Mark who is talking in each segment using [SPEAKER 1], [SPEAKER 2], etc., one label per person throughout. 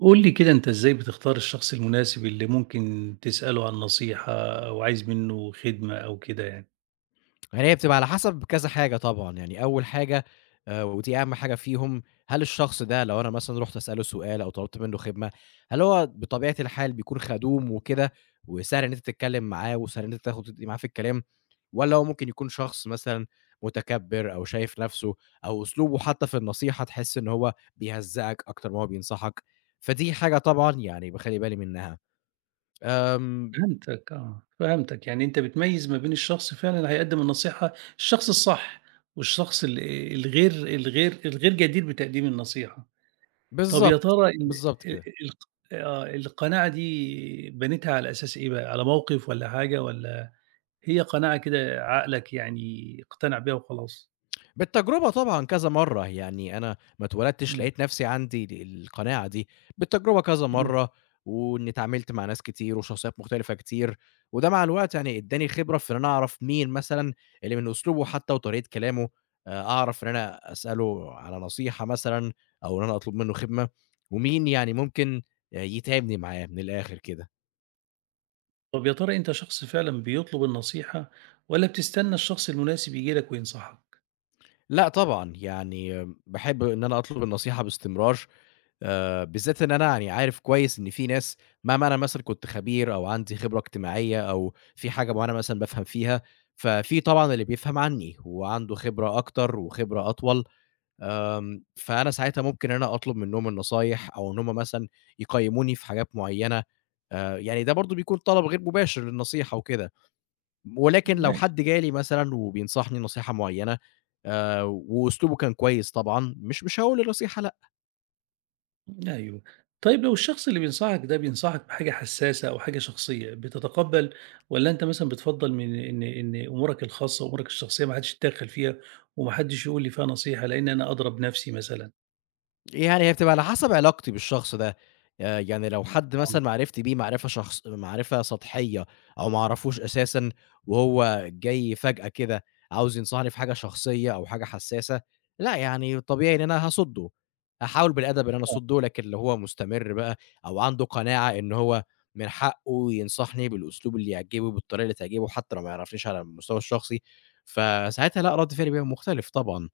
[SPEAKER 1] قُل لي كده أنت إزاي بتختار الشخص المناسب اللي ممكن تسأله عن نصيحة أو عايز منّه خدمة أو كده يعني؟
[SPEAKER 2] يعني هي بتبقى على حسب كذا حاجة طبعًا، يعني أول حاجة ودي أهم حاجة فيهم، هل الشخص ده لو أنا مثلًا رُحت أسأله سؤال أو طلبت منه خدمة، هل هو بطبيعة الحال بيكون خدوم وكده وسهل إن أنت تتكلم معاه وسهل إن أنت تاخد وتدّي معاه في الكلام، والّا هو ممكن يكون شخص مثلًا متكبر أو شايف نفسه أو أسلوبه حتى في النصيحة تحس إن هو بيهزّقك أكتر ما هو بينصحك، فدي حاجة طبعًا يعني باخلّي بالي منها. آمم
[SPEAKER 1] فهمتك آه، فهمتك، يعني أنت بتميّز ما بين الشخص فعلًا اللي هيقدّم النصيحة، الشخص الصح والشخص ال الغير الغير الغير جدير بتقديم النصيحة. طَب يا ترى
[SPEAKER 2] بالضبط،
[SPEAKER 1] ال
[SPEAKER 2] بالضبط
[SPEAKER 1] ال
[SPEAKER 2] كده.
[SPEAKER 1] الق آه، القناعة دي بنيتها على أساس إيه بقى، على موقف والّا حاجة والّا هي قناعة كده عقلك يعني اقتنع بيها وخلاص؟
[SPEAKER 2] بالتجربة طبعًا كذا مرّة، يعني أنا ما اتولدتش
[SPEAKER 1] إمم.
[SPEAKER 2] لقيت نفسي عندي ال القناعة دي، بالتجربة كذا مرّة، وإني اتعاملت مع ناس كتير وشخصيات مختلفة كتير، وده مع الوقت يعني ادّاني خبرة في إن أنا أعرف مين مثلًا اللي من أسلوبه حتى وطريقة كلامه أعرف إن أنا أسأله على نصيحة مثلًا أو إن أنا أطلب منه خدمة، ومين يعني ممكن يتعبني معاه من الآخر كده.
[SPEAKER 1] طب يا ترى أنت شخص فعلًا بيطلب النصيحة والّا بتستنى الشخص المناسب ييجي لك وينصحك؟
[SPEAKER 2] لأ طبعًا، يعني باحب إن أنا أطلب النصيحة باستمرار بالذات إن أنا يعني عارف كويس إن في ناس مهما أنا مثلًا كنت خبير أو عندي خبرة اجتماعية أو في حاجة معيّنة مثلًا بافهم فيها، ففي طبعًا اللي بيفهم عني وعنده خبرة أكتر وخبرة أطول، فأنا ساعتها ممكن إن أنا أطلب منّهم النصايح أو إن هم مثلًا يقيّموني في حاجات معيّنة، يعني ده برضه بيكون طلب غير مباشر للنصيحة وكده، ولكن لو
[SPEAKER 1] ماشي،
[SPEAKER 2] حد جه لي مثلًا وبينصحني نصيحة معيّنة وأسلوبه كان كويس طبعًا، مش هاقول النصيحة لأ.
[SPEAKER 1] أيوه. طيب لو الشخص اللي بينصحك ده بينصحك بحاجة حساسة أو حاجة شخصية، بتتقبّل والّا أنت مثلًا بتفضّل من إن أمورك الخاصة وأمورك الشخصية ما حدّش يتدخّل فيها وما حدّش يقول لي فيها نصيحة لإن أنا أدرى بنَفْسي مثلًا؟
[SPEAKER 2] يعني هي بتبقى على حسب علاقتي بالشخص ده، يعني لو حد
[SPEAKER 1] آه،
[SPEAKER 2] مثلًا معرفتي بيه معرفة شخص معرفة سطحية أو ما أعرفوش أساسًا وهو جاي فجأة كده عاوز ينصحني في حاجة شخصية أو حاجة حساسة، لأ يعني طبيعي إن أنا هاصُدّه، هاحاول بالأدب إن أنا
[SPEAKER 1] آه.
[SPEAKER 2] أصُدّه، لكن لو هو مستمر بقى أو عنده قناعة إن هو من حقه ينصحني بالأسلوب اللي يعجبه، بالطريقة اللي تعجبه، حتى لو ما يعرفنيش على المستوى الشخصي، فساعتها لأ، رَد فعلي بيبقى مختلف طبعًا.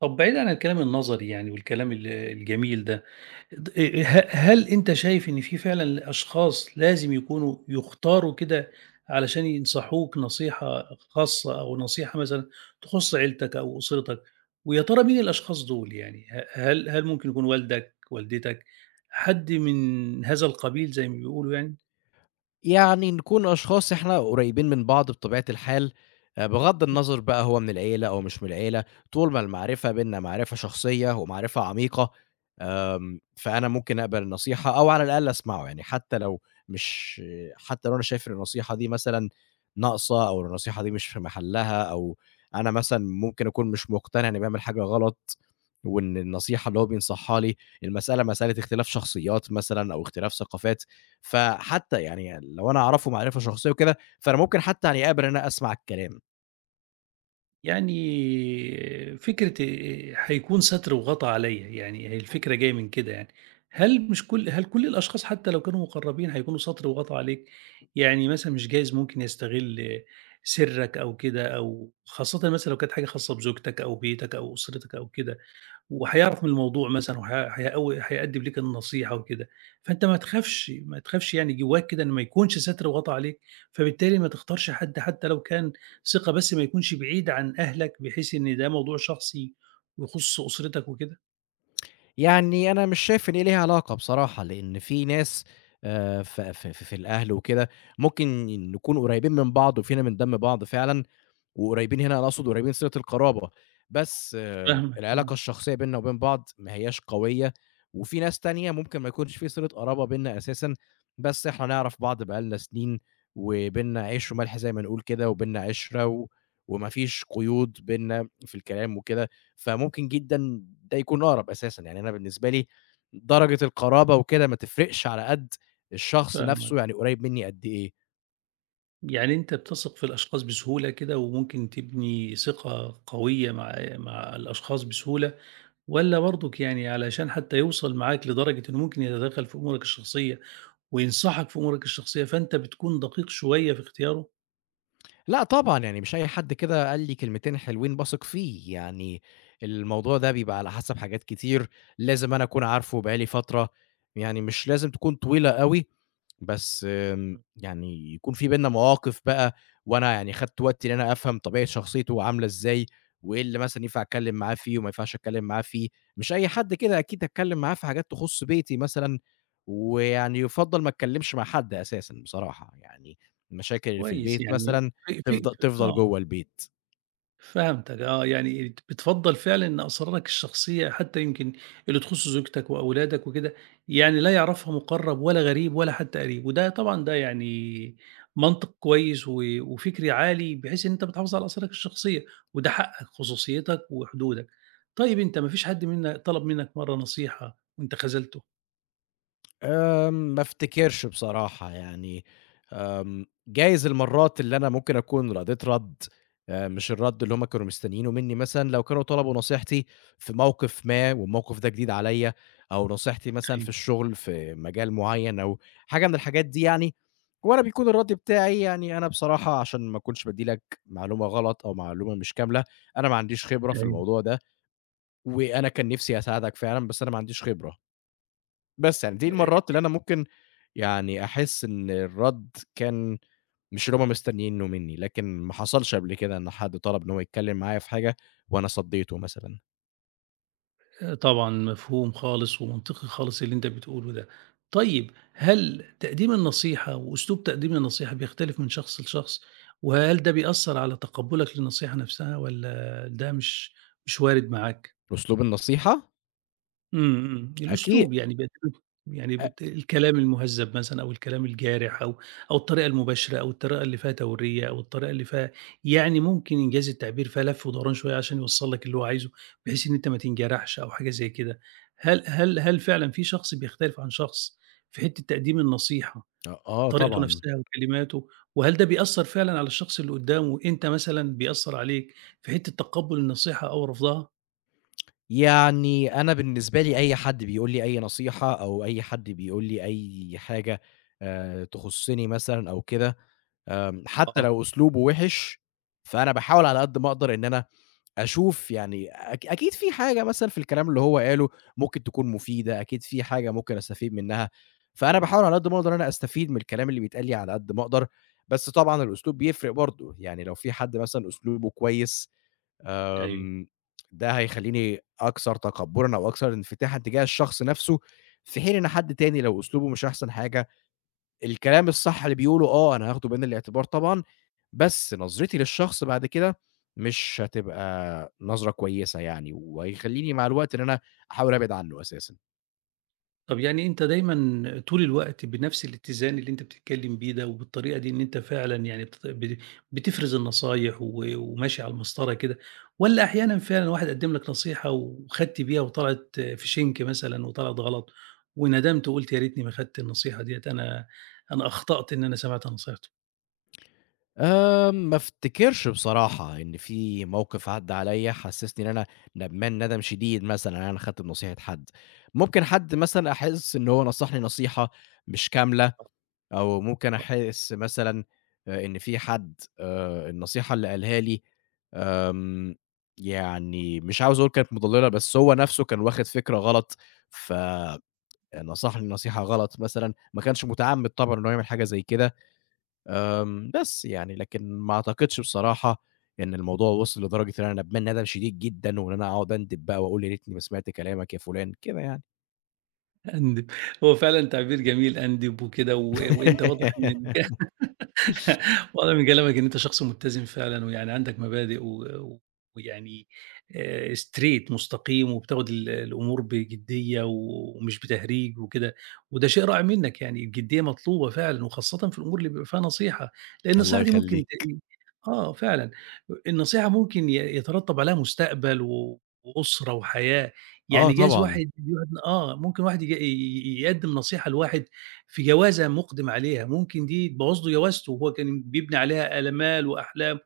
[SPEAKER 1] طب بعيدًا عن الكلام النظري يعني والكلام الجميل ده، د ه هل أنت شايف إن في فعلًا أشخاص لازم يكونوا يُختاروا كده علشان ينصحوك نصيحة خاصة أو نصيحة مثلًا تخُص عيلتك أو أسرتك، ويا ترى مين الأشخاص دول يعني؟ ه هل هل ممكن يكون والدك، والدتك، حد من هذا القبيل زي ما بيقولوا يعني؟
[SPEAKER 2] يعني نكون أشخاص إحنا قريبين من بعض بطبيعة الحال، بغض النظر بقى هو من العيلة أو مش من العيلة، طول ما المعرفة بيننا معرفة شخصية ومعرفة عميقة، آمم، فأنا ممكن أقبل النصيحة أو على الأقل أسمعه، يعني حتى لو مش حتى لو أنا شايف إن النصيحة دي مثلًا ناقصة أو النصيحة دي مش في محلها أو أنا مثلًا ممكن أكون مش مقتنع إني باعمل حاجة غلط، وإن النصيحة اللي هو بينصحها لي المسألة مسألة اختلاف شخصيات مثلًا أو اختلاف ثقافات، فحتى يعني لو أنا أعرفه معرفة شخصية وكده، فأنا ممكن حتى يعني أقبل إن أنا أسمع الكلام.
[SPEAKER 1] يعني فكرة هيكون ستر وغطا عليّا، يعني هي الفكرة جاية من كده يعني. هل مش كل هل كل الأشخاص حتى لو كانوا مُقرّبين هيكونوا ستر وغطا عليك؟ يعني مثلًا مش جايز ممكن يستغل سِرّك أو كده أو خاصةً مثلًا لو كانت حاجة خاصة بزوجتك أو بيتك أو أسرتك أو كده. وهيعرف من الموضوع مثلًا وهي هيقوي هيقدّم ليك النصيحة وكده، فأنت ما تخافش، ما تخافش يعني جواك كده إن ما يكونش سَتْر وغطا عليك، فبالتالي ما تختارش حد حتى لو كان ثقة بس ما يكونش بعيد عن أهلك، بحيث إن ده موضوع شخصي ويخُص أسرتك وكده.
[SPEAKER 2] يعني أنا مش شايف إن هي ليها علاقة بصراحة، لإن في ناس ف ف في في الأهل وكده، ممكن نكون قريبين من بعض وفينا من دم بعض فعلًا، وقريبين هنا أنا أقصد قريبين صلة القرابة، بس آه،
[SPEAKER 1] فاهمك آه،
[SPEAKER 2] العلاقة الشخصية بيننا وبين بعض ما هياش قوية، وفي ناس تانية ممكن ما يكونش في صلة قرابة بيننا أساسًا، بس إحنا نعرف بعض بقى لنا سنين، وبيننا عيش وملح زي ما نقول كده، وبيننا عِشرة و وما فيش قيود بيننا في الكلام وكده، فممكن جدًا ده يكون أقرب أساسًا، يعني أنا بالنسبة لي درجة القرابة وكده ما تفرقش على قد الشخص
[SPEAKER 1] فاهمك.
[SPEAKER 2] نفسه يعني قريب مني قد إيه.
[SPEAKER 1] يعني أنت بتثق في الأشخاص بسهولة كده وممكن تبني ثقة قوية مع الأشخاص بسهولة، والّا برضُك يعني علشان حتى يوصل معاك لدرجة إنه ممكن يتدخّل في أمورك الشخصية وينصحك في أمورك الشخصية، فأنت بتكون دقيق شوية في اختياره،
[SPEAKER 2] لأ طبعًا، يعني مش أي حد كده قال لي كلمتين حلوين باثق فيه، يعني الموضوع ده بيبقى على حسب حاجات كتير، لازم أنا أكون عارفه بقى لي فترة، يعني مش لازم تكون طويلة أوي بس آمم، يعني يكون في بيننا مواقف بقى وأنا يعني خدت وقتي إن أنا أفهم طبيعة شخصيته عاملة إزاي، وإيه اللي مثلًا ينفع أتكلم معاه فيه وما ينفعش أتكلم معاه فيه، مش أي حد كده أكيد هاتكلم معاه في حاجات تخُص بيتي مثلًا، ويعني يُفضّل ما أتكلمش مع حد أساسًا بصراحة، يعني المشاكل اللي في
[SPEAKER 1] كويس
[SPEAKER 2] البيت
[SPEAKER 1] يعني
[SPEAKER 2] مثلًا
[SPEAKER 1] في في
[SPEAKER 2] تفضل
[SPEAKER 1] آه،
[SPEAKER 2] جوّه البيت.
[SPEAKER 1] فهمتك آه، يعني بتفضّل فعلًا إن أسرارك الشخصية حتى يمكن اللي تخُص زوجتك وأولادك وكده، يعني لا يعرفها مُقرّب ولا غريب ولا حتى قريب، وده طبعًا ده يعني منطق كويس و وفكر عالي بحيث إن أنت بتحافظ على أسرارك الشخصية، وده حقك، خصوصيتك وحدودك. طيب أنت ما فيش حد منا طلب منك مرّة نصيحة وأنت خذلته؟
[SPEAKER 2] آمم، ما أفتكرش بصراحة يعني آمم، جايز المرات اللي أنا ممكن أكون رَد مش الرَد اللي هُم كانوا مستنيينه منّي مثلًا، لو كانوا طلبوا نصيحتي في موقف ما والموقف ده جديد عليّا، أو نصيحتي مثلًا في
[SPEAKER 1] أيوه،
[SPEAKER 2] الشغل في مجال معيّن أو حاجة من الحاجات دي يعني، وأنا بيكون الرَد بتاعي يعني أنا بصراحة عشان ما أكونش بادّي لك معلومة غلط أو معلومة مش كاملة، أنا ما عنديش خبرة في
[SPEAKER 1] أيوه.
[SPEAKER 2] الموضوع ده، وأنا كان نِفْسي أساعدك فعلًا بس أنا ما عنديش خبرة. بس يعني دي المرّات اللي أنا ممكن يعني أحس إن الرَد كان مش اللي هُم مستنيينه منّي، لكن ما حصلش قبل كده إن حد طلب إن هو يتكلّم معايا في حاجة وأنا صدّيته مثلًا.
[SPEAKER 1] طبعًا مفهوم خالص ومنطقي خالص اللي أنت بتقوله ده. طيب هل تقديم النصيحة وأسلوب تقديم النصيحة بيختلف من شخص لشخص، وهل ده بيأثّر على تقبُّلك للنصيحة نفسها والّا ده مش وارد معاك؟
[SPEAKER 2] أسلوب النصيحة؟
[SPEAKER 1] إمم، إمم،
[SPEAKER 2] أكي
[SPEAKER 1] الأسلوب يعني بيعتمد يعني
[SPEAKER 2] أ
[SPEAKER 1] الكلام المُهذّب مثلًا أو الكلام الجارح أو الطريقة المباشرة أو الطريقة اللي فيها تورية أو الطريقة اللي فيها يعني ممكن إنجاز التعبير فيها لَف ودوران شوية عشان يوصّل لك اللي هو عايزه، بحيث إن أنت ما تنجرحش أو حاجة زي كده. هل فعلًا في شخص بيختلف عن شخص في حتّة تقديم النصيحة،
[SPEAKER 2] آه
[SPEAKER 1] طريقته
[SPEAKER 2] طبعًا.
[SPEAKER 1] نَفْسها وكلماته، وهل ده بيأثّر فعلًا على الشخص اللي قُدّامه، أنت مثلًا بيأثّر عليك في حتّة تقبُّل النصيحة أو رفضها؟
[SPEAKER 2] يعني أنا بالنسبة لي أي حد بيقول لي أي نصيحة أو أي حد بيقول لي أي حاجة تخُصّني مثلًا أو كده، آمم حتّى
[SPEAKER 1] آه،
[SPEAKER 2] لو أسلوبه وِحِش، فأنا باحاول على قد ما أقدر إن أنا أشوف يعني أكيد في حاجة مثلًا في الكلام اللي هو قاله ممكن تكون مفيدة، أكيد في حاجة ممكن أستفيد منها، فأنا باحاول على قد ما أقدر إن أنا أستفيد من الكلام اللي بيتقال لي على قد ما أقدر، بس طبعًا الأسلوب بيفرق برضه، يعني لو في حد مثلًا أسلوبه كويس
[SPEAKER 1] أيوه.
[SPEAKER 2] آمم، ده هيخلّيني أكثر تقبُّلًا أو أكثر انفتاحًا تجاه الشخص نَفْسه، في حين إن حد تاني لو أسلوبه مش أحسن حاجة الكلام الصح اللي بيقوله آه، أنا هاخده بعين الاعتبار طبعًا، بس نظرتي للشخص بعد كده مش هتبقى نظرة كويسة يعني، وهيخلّيني مع الوقت إن أنا أحاول أبعد عنّه أساسًا.
[SPEAKER 1] طب يعني أنت دايمًا طول الوقت بنفس الاتزان اللي أنت بتتكلم بيه ده، وبالطريقة دي إن أنت فعلًا يعني بت ب بتفرز النصايح و وماشي على المسطرة كده، والّا أحيانًا فعلًا واحد قدم لك نصيحة وخدت بيها وطلعت في شِنك مثلًا وطلعت غلط، وندمت وقُلت يا ريتني ما خدت النصيحة ديّة، أنا أخطأت إن أنا سمعت نصيحته،
[SPEAKER 2] ما افتكرش بصراحة إن في موقف عدّى عليَّ حسّسني إن أنا ندمان ندم شديد مثلًا إن أنا خدت بنصيحة حد، ممكن حد مثلًا أحس إن هو نصحني نصيحة مش كاملة، أو ممكن أحس مثلًا إن في حد النصيحة اللي قالها لي آمم، يعني مش عاوز أقول كانت مُضلِّلة، بس هو نَفْسه كان واخِد فكرة غلط، فنصحني نصيحة غلط مثلًا، ما كانش مُتعمِّد طبعًا إنه يعمل حاجة زي كده، آمم، بس يعني لكن ما أعتقدش بصراحة إن الموضوع وِصل لدرجة إن أنا ندمان ندم شديد جدًا وإن أنا أقعد أندب بقى وأقول يا ريتني ما سمعت كلامك يا فُلان، كده يعني.
[SPEAKER 1] أندب هو فعلًا تعبير جميل أندب وكده و وأنت واضح إن واضح من كلامك إن أنت شخص متّزن فعلًا، ويعني عندك مبادئ و ويعني straight مستقيم، وبتاخد الأمور بجدية ومش بتهريج وكده، وده شيء رائع منّك يعني الجدية مطلوبة فعلًا، وخاصةً في الأمور اللي بيبقى فيها نصيحة، لأن
[SPEAKER 2] الله
[SPEAKER 1] النصيحة دي ممكن
[SPEAKER 2] يخلّيك.
[SPEAKER 1] آه فعلًا، النصيحة ممكن يترتب عليها مستقبل و وأسرة وحياة،
[SPEAKER 2] آه
[SPEAKER 1] يعني جايز
[SPEAKER 2] طبعًا،
[SPEAKER 1] واحد ممكن واحد يج ي يقدّم نصيحة لواحد في جوازة مُقدِم عليها، ممكن دي تبوّظ له جوازته وهو كان بيبني عليها آمال وأحلام،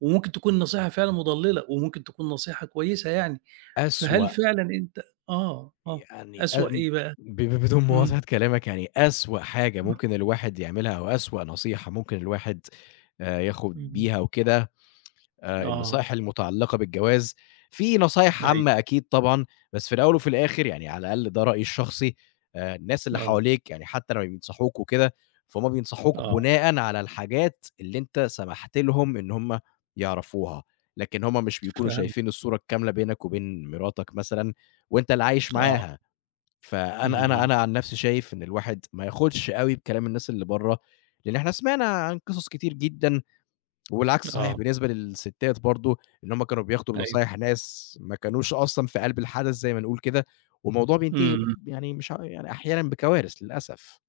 [SPEAKER 1] وممكن تكون نصيحة فعلًا مُضلِّلة وممكن تكون نصيحة كويسة يعني، فهل
[SPEAKER 2] أسوأ
[SPEAKER 1] فعلًا أنت آه، آه،
[SPEAKER 2] يعني
[SPEAKER 1] أسوأ إيه بقى؟
[SPEAKER 2] ب ب بدون
[SPEAKER 1] إمم،
[SPEAKER 2] مواصلة كلامك يعني أسوأ حاجة ممكن الواحد يعملها أو أسوأ نصيحة ممكن الواحد ياخد
[SPEAKER 1] إمم،
[SPEAKER 2] بيها وكده
[SPEAKER 1] آه،
[SPEAKER 2] النصايح المتعلقة بالجواز، في نصايح
[SPEAKER 1] أيوه،
[SPEAKER 2] عامة أكيد طبعًا، بس في الأول وفي الآخر يعني على الأقل ده رأيي الشخصي، الناس اللي
[SPEAKER 1] آه،
[SPEAKER 2] حواليك يعني حتى لمّا بينصحوك وكده، فهُم بينصحوك
[SPEAKER 1] آه،
[SPEAKER 2] بناءً على الحاجات اللي أنت سمحت لهم إن هُم يعرفوها، لكن هُم مش بيكونوا
[SPEAKER 1] فهمت،
[SPEAKER 2] شايفين الصورة الكاملة بينك وبين مراتك مثلًا وأنت اللي عايش
[SPEAKER 1] آه،
[SPEAKER 2] معاها. فأنا أنا
[SPEAKER 1] إمم،
[SPEAKER 2] أنا عن نفسي شايف إن الواحد ما ياخدش أوي بكلام الناس اللي برّه، لإن إحنا سمعنا عن قصص كتير جدًا، والعكس صحيح
[SPEAKER 1] آه،
[SPEAKER 2] بالنسبة للستات برضه، إن هُم كانوا بياخدوا
[SPEAKER 1] أيوه،
[SPEAKER 2] بنصايح ناس ما كانوش أصلًا في قلب الحدث زي ما نقول كده، والموضوع بينتهي
[SPEAKER 1] إمم.
[SPEAKER 2] يعني مش ع يعني أحيانًا بكوارث للأسف.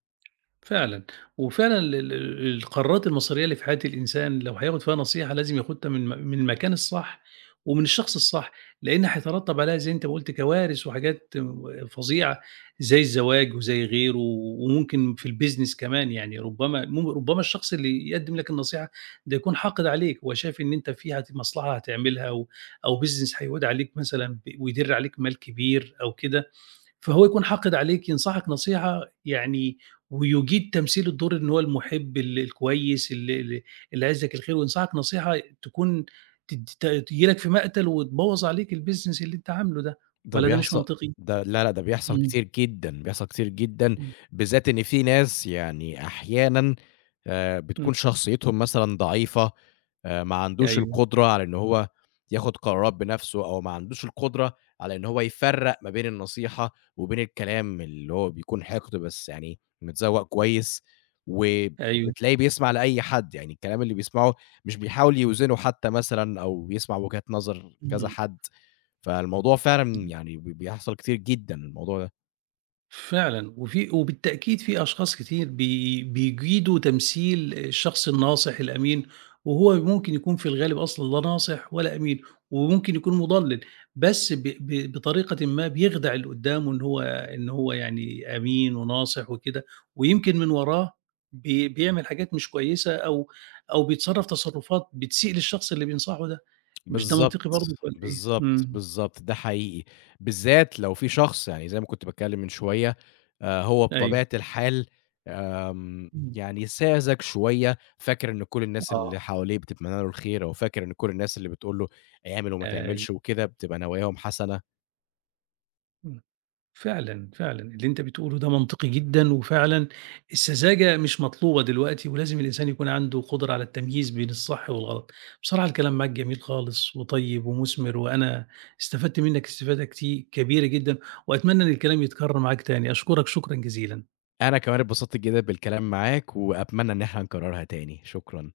[SPEAKER 1] فعلًا، وفعلًا ال ال القرارات المصيرية اللي في حياة الإنسان لو هياخد فيها نصيحة لازم ياخدها من المكان الصح، ومن الشخص الصح، لإن هيترتب عليها زي أنت ما قُلت كوارث وحاجات فظيعة، زي الزواج وزي غيره، وممكن في الbusiness كمان يعني ربما الشخص اللي يقدم لك النصيحة ده يكون حاقد عليك، هو شايف إن أنت في مصلحة هتعملها أو business هيعود عليك مثلًا ويدِر عليك مال كبير أو كده، فهو يكون حاقد عليك ينصحك نصيحة يعني ويجيد تمثيل الدور إن هو المحب الكويس ال ال اللي عايز لك الخير وينصحك نصيحة تكون ت ت تيجي لك في مقتل وتبوّظ عليك الbusiness اللي أنت عامله ده،
[SPEAKER 2] ده
[SPEAKER 1] والّا ده مش
[SPEAKER 2] بيحصل
[SPEAKER 1] منطقي؟
[SPEAKER 2] ده لا، لا، ده بيحصل
[SPEAKER 1] إمم،
[SPEAKER 2] كتير جدًا، بيحصل كتير جدًا،
[SPEAKER 1] إمم،
[SPEAKER 2] بالذات إن في ناس يعني أحيانًا
[SPEAKER 1] إمم،
[SPEAKER 2] بتكون شخصيتهم مثلًا ضعيفة ما عندوش
[SPEAKER 1] أيوه،
[SPEAKER 2] القدرة على إن هو ياخد قرارات بنَفْسه أو ما عندوش القدرة على إن هو يفرّق ما بين النصيحة وبين الكلام اللي هو بيكون حِقد بس يعني متذوّق كويس،
[SPEAKER 1] أيوه،
[SPEAKER 2] وبتلاقيه بيسمع لأي حد، يعني الكلام اللي بيسمعه مش بيحاول يوزنه حتى مثلًا أو بيسمع وجهات نظر كذا
[SPEAKER 1] إمم،
[SPEAKER 2] حد، فالموضوع فعلًا
[SPEAKER 1] إمم.
[SPEAKER 2] يعني بيحصل كتير جدًا الموضوع ده.
[SPEAKER 1] فعلًا، وبالتأكيد في أشخاص كتير بيجيدوا تمثيل الشخص الناصح الأمين، وهو ممكن يكون في الغالب أصلًا لا ناصح ولا أمين، وممكن يكون مضلل، بس ب ب بطريقةٍ ما بيخدع اللي قدامه إن هو يعني أمين وناصح وكده، ويمكن من وراه بيعمل حاجات مش كويسة أو بيتصرف تصرفات بتسيء للشخص اللي بينصحه ده، مش ده منطقي
[SPEAKER 2] بالضبط،
[SPEAKER 1] برضك والّا إيه؟
[SPEAKER 2] بالضبط،
[SPEAKER 1] إمم،
[SPEAKER 2] بالضبط، ده حقيقي، بالذات لو في شخص يعني زي ما كنت باتكلم من شوية، هو
[SPEAKER 1] أيوه،
[SPEAKER 2] بطبيعة الحال آمم،
[SPEAKER 1] إمم.
[SPEAKER 2] يعني ساذج شوية، فاكر إن كل الناس
[SPEAKER 1] آه،
[SPEAKER 2] اللي حواليه بتتمنى له الخير، أو فاكر إن كل الناس اللي بتقول له اعمل وما
[SPEAKER 1] أيوه.
[SPEAKER 2] تعملش وكده بتبقى نواياهم حسنة.
[SPEAKER 1] فعلًا، فعلًا، اللي أنت بتقوله ده منطقي جدًا، وفعلًا السذاجة مش مطلوبة دلوقتي، ولازم الإنسان يكون عنده قدرة على التمييز بين الصح والغلط. بصراحة الكلام معاك جميل خالص وطيب ومُثمر، وأنا استفدت منك استفادة كبيرة جدًا، وأتمنى إن الكلام يتكرر معاك تاني. أشكرك شكرًا جزيلًا.
[SPEAKER 2] أنا كمان اتبسطت جدًا بالكلام معاك، وأتمنى إن إحنا نكررها تاني، شكرًا.